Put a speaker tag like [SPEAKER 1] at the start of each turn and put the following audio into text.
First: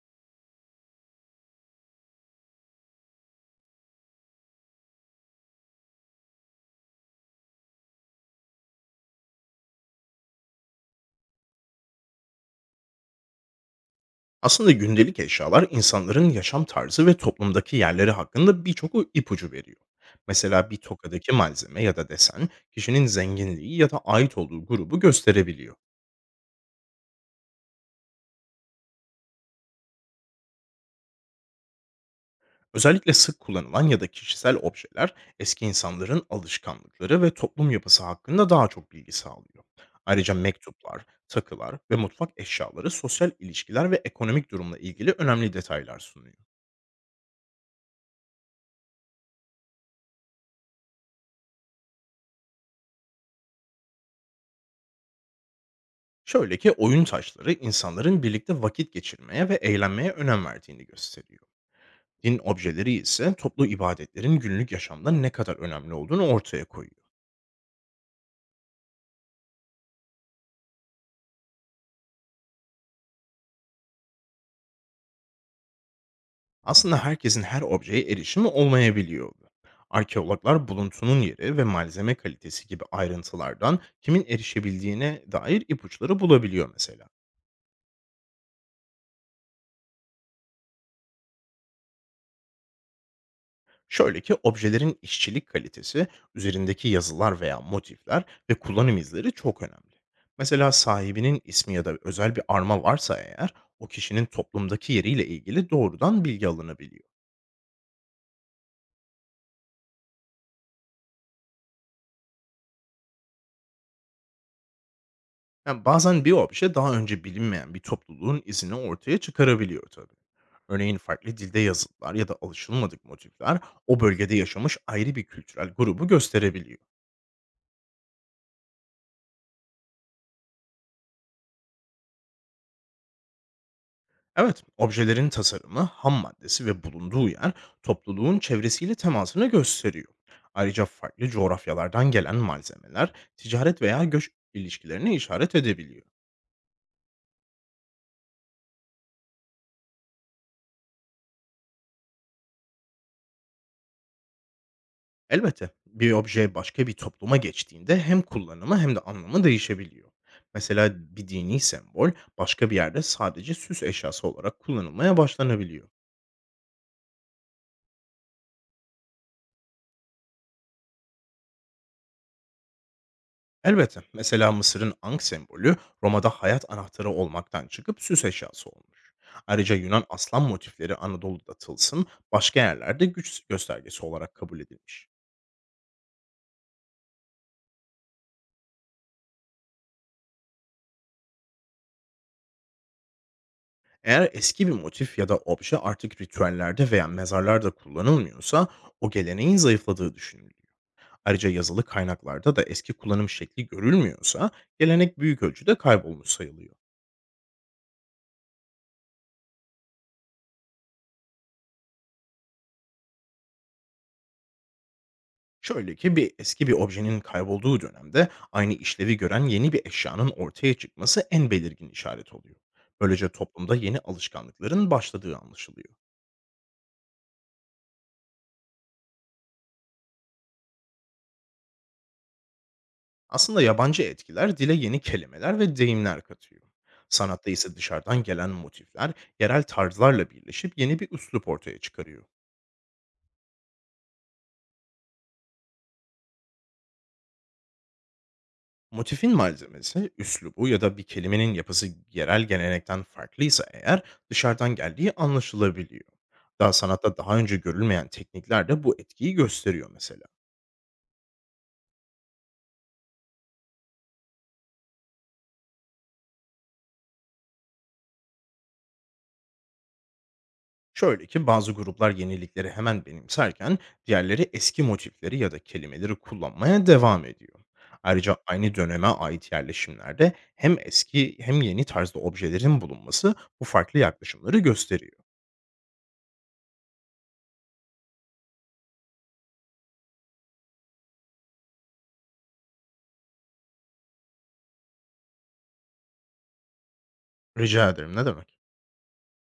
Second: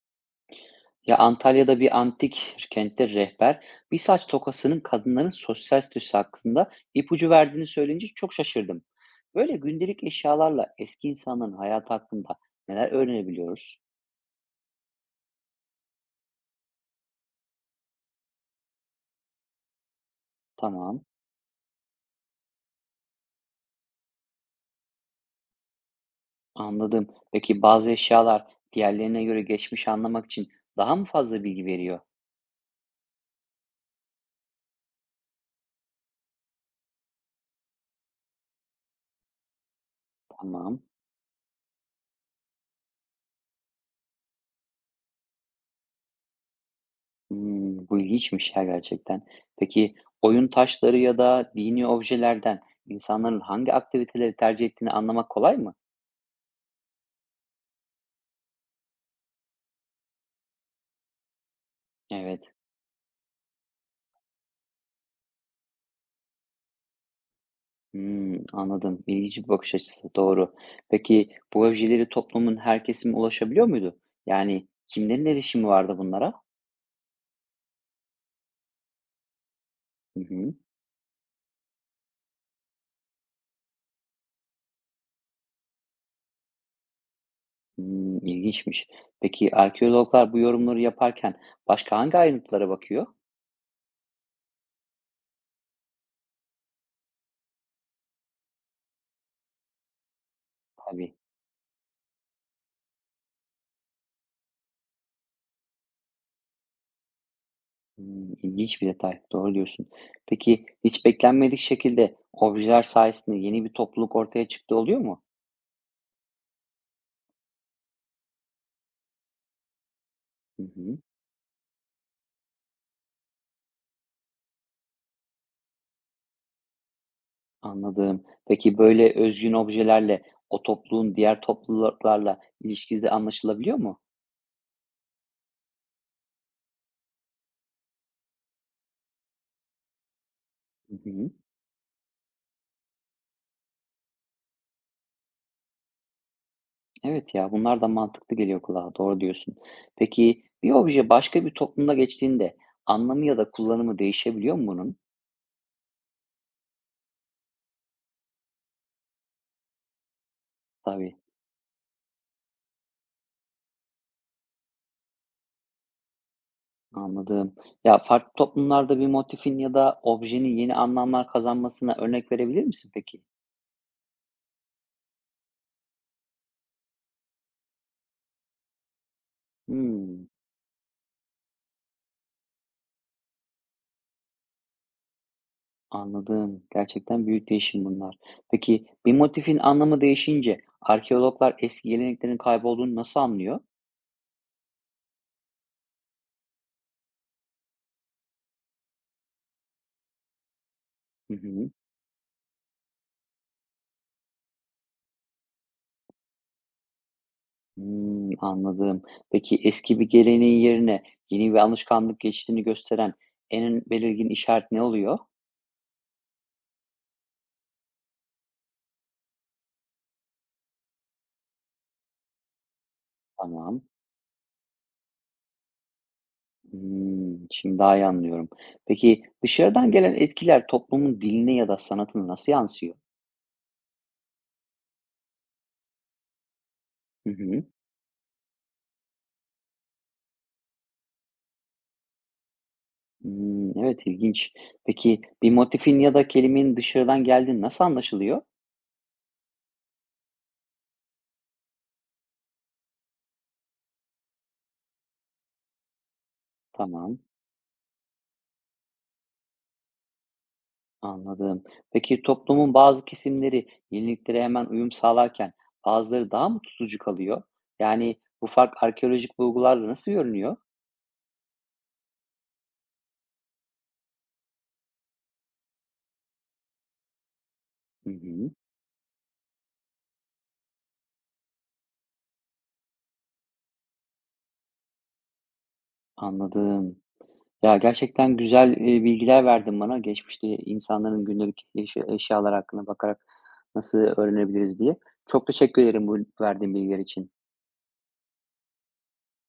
[SPEAKER 1] Ya Antalya'da bir antik kentte rehber bir saç tokasının kadınların sosyal statüsü hakkında ipucu verdiğini söyleyince çok şaşırdım. Böyle gündelik eşyalarla eski insanların hayatı hakkında neler öğrenebiliyoruz?
[SPEAKER 2] Aslında gündelik eşyalar insanların yaşam tarzı ve toplumdaki yerleri hakkında birçok ipucu veriyor. Mesela bir
[SPEAKER 1] Tamam,
[SPEAKER 2] tokadaki malzeme ya da desen kişinin zenginliği ya da ait olduğu grubu gösterebiliyor.
[SPEAKER 1] anladım. Peki bazı eşyalar diğerlerine göre geçmişi anlamak için daha mı fazla bilgi veriyor?
[SPEAKER 2] Özellikle sık kullanılan ya da kişisel objeler eski insanların alışkanlıkları ve toplum yapısı hakkında daha çok bilgi sağlıyor. Ayrıca
[SPEAKER 1] Tamam.
[SPEAKER 2] mektuplar, takılar ve mutfak eşyaları sosyal ilişkiler ve ekonomik durumla ilgili önemli detaylar sunuyor.
[SPEAKER 1] Hmm, bu ilginçmiş ya gerçekten. Peki oyun taşları ya da dini objelerden insanların hangi aktiviteleri tercih ettiğini anlamak kolay mı?
[SPEAKER 2] Şöyle ki oyun taşları insanların birlikte vakit geçirmeye ve eğlenmeye önem verdiğini gösteriyor. Din
[SPEAKER 1] Evet.
[SPEAKER 2] objeleri ise toplu ibadetlerin günlük yaşamda ne kadar önemli olduğunu ortaya koyuyor.
[SPEAKER 1] Hımm, anladım. İlginç bir bakış açısı, doğru. Peki, bu objeleri toplumun her kesimi ulaşabiliyor muydu? Yani kimlerin erişimi vardı bunlara?
[SPEAKER 2] Aslında herkesin her objeye erişimi olmayabiliyordu.
[SPEAKER 1] Hı hı.
[SPEAKER 2] Arkeologlar buluntunun yeri ve malzeme kalitesi gibi ayrıntılardan kimin erişebildiğine dair ipuçları bulabiliyor mesela.
[SPEAKER 1] Hımm, ilginçmiş. Peki, arkeologlar bu yorumları yaparken başka hangi ayrıntılara bakıyor?
[SPEAKER 2] Şöyle ki objelerin işçilik kalitesi, üzerindeki yazılar veya motifler ve kullanım izleri çok önemli. Mesela
[SPEAKER 1] Tabii.
[SPEAKER 2] sahibinin ismi ya da özel bir arma varsa eğer, o kişinin toplumdaki yeriyle ilgili doğrudan bilgi alınabiliyor.
[SPEAKER 1] Hımm, ilginç bir detay, doğru diyorsun. Peki, hiç beklenmedik şekilde objeler sayesinde yeni bir topluluk ortaya çıktı oluyor mu?
[SPEAKER 2] Yani bazen bir obje daha önce bilinmeyen bir topluluğun izini ortaya çıkarabiliyor tabii.
[SPEAKER 1] Hı
[SPEAKER 2] Örneğin
[SPEAKER 1] hı.
[SPEAKER 2] farklı dilde yazılar ya da alışılmadık motifler o bölgede yaşamış ayrı bir kültürel grubu gösterebiliyor.
[SPEAKER 1] Anladım. Peki, böyle özgün objelerle o topluluğun diğer topluluklarla ilişkisi anlaşılabiliyor mu?
[SPEAKER 2] Evet, objelerin tasarımı, ham maddesi ve bulunduğu yer topluluğun çevresiyle temasını gösteriyor. Ayrıca
[SPEAKER 1] Hı
[SPEAKER 2] farklı
[SPEAKER 1] hı.
[SPEAKER 2] coğrafyalardan gelen malzemeler ticaret veya göç ilişkilerine işaret edebiliyor.
[SPEAKER 1] Evet ya, bunlar da mantıklı geliyor kulağa. Doğru diyorsun. Peki, bir obje başka bir toplumda geçtiğinde anlamı ya da kullanımı değişebiliyor mu bunun?
[SPEAKER 2] Elbette bir obje başka bir topluma geçtiğinde hem kullanımı hem de anlamı değişebiliyor. Mesela
[SPEAKER 1] Tabii,
[SPEAKER 2] bir dini sembol başka bir yerde sadece süs eşyası olarak kullanılmaya başlanabiliyor.
[SPEAKER 1] anladım. Ya, farklı toplumlarda bir motifin ya da objenin yeni anlamlar kazanmasına örnek verebilir misin peki?
[SPEAKER 2] Elbette. Mesela Mısır'ın ank sembolü Roma'da hayat anahtarı olmaktan çıkıp süs eşyası olmuş. Ayrıca Yunan
[SPEAKER 1] Hımm.
[SPEAKER 2] aslan motifleri Anadolu'da tılsım, başka yerlerde güç göstergesi olarak kabul edilmiş.
[SPEAKER 1] Anladım. Gerçekten büyük değişim bunlar. Peki bir motifin anlamı değişince arkeologlar eski geleneklerin kaybolduğunu nasıl anlıyor?
[SPEAKER 2] Eğer eski bir motif ya da obje artık ritüellerde veya mezarlarda kullanılmıyorsa, o geleneğin zayıfladığı düşünülüyor.
[SPEAKER 1] Hı
[SPEAKER 2] Ayrıca
[SPEAKER 1] hı.
[SPEAKER 2] yazılı kaynaklarda da eski kullanım şekli görülmüyorsa gelenek büyük ölçüde kaybolmuş sayılıyor.
[SPEAKER 1] Hmm, anladım. Peki eski bir geleneğin yerine yeni bir alışkanlık geçtiğini gösteren en belirgin işaret ne oluyor?
[SPEAKER 2] Şöyle ki eski bir objenin kaybolduğu dönemde aynı işlevi gören yeni bir eşyanın ortaya çıkması en belirgin işaret oluyor. Böylece toplumda
[SPEAKER 1] Tamam.
[SPEAKER 2] yeni alışkanlıkların başladığı anlaşılıyor.
[SPEAKER 1] Hmm, şimdi daha iyi anlıyorum. Peki dışarıdan gelen etkiler toplumun diline ya da sanatına nasıl yansıyor?
[SPEAKER 2] Aslında yabancı etkiler dile yeni kelimeler ve deyimler katıyor.
[SPEAKER 1] Hı
[SPEAKER 2] Sanatta
[SPEAKER 1] hı.
[SPEAKER 2] ise dışarıdan gelen motifler yerel tarzlarla birleşip yeni bir üslup ortaya çıkarıyor.
[SPEAKER 1] Hmm, evet ilginç. Peki bir motifin ya da kelimenin dışarıdan geldiği nasıl anlaşılıyor?
[SPEAKER 2] Motifin malzemesi, üslubu ya da bir kelimenin yapısı yerel gelenekten farklıysa eğer, dışarıdan geldiği anlaşılabiliyor. Daha sanatta
[SPEAKER 1] Tamam,
[SPEAKER 2] daha önce görülmeyen teknikler de bu etkiyi gösteriyor mesela.
[SPEAKER 1] anladım. Peki toplumun bazı kesimleri yeniliklere hemen uyum sağlarken bazıları daha mı tutucu kalıyor? Yani bu fark arkeolojik bulgularla nasıl görünüyor?
[SPEAKER 2] Şöyle ki bazı gruplar yenilikleri hemen benimserken diğerleri eski motifleri ya da kelimeleri kullanmaya devam ediyor.
[SPEAKER 1] Hı
[SPEAKER 2] Ayrıca
[SPEAKER 1] hı,
[SPEAKER 2] aynı döneme ait yerleşimlerde hem eski hem yeni tarzda objelerin bulunması bu farklı yaklaşımları gösteriyor.
[SPEAKER 1] anladım. Ya gerçekten bilgiler verdin bana. Geçmişte insanların eşyalar hakkında bakarak nasıl öğrenebiliriz diye. Çok teşekkür ederim bu verdiğin bilgiler için.
[SPEAKER 2] Rica ederim, ne demek?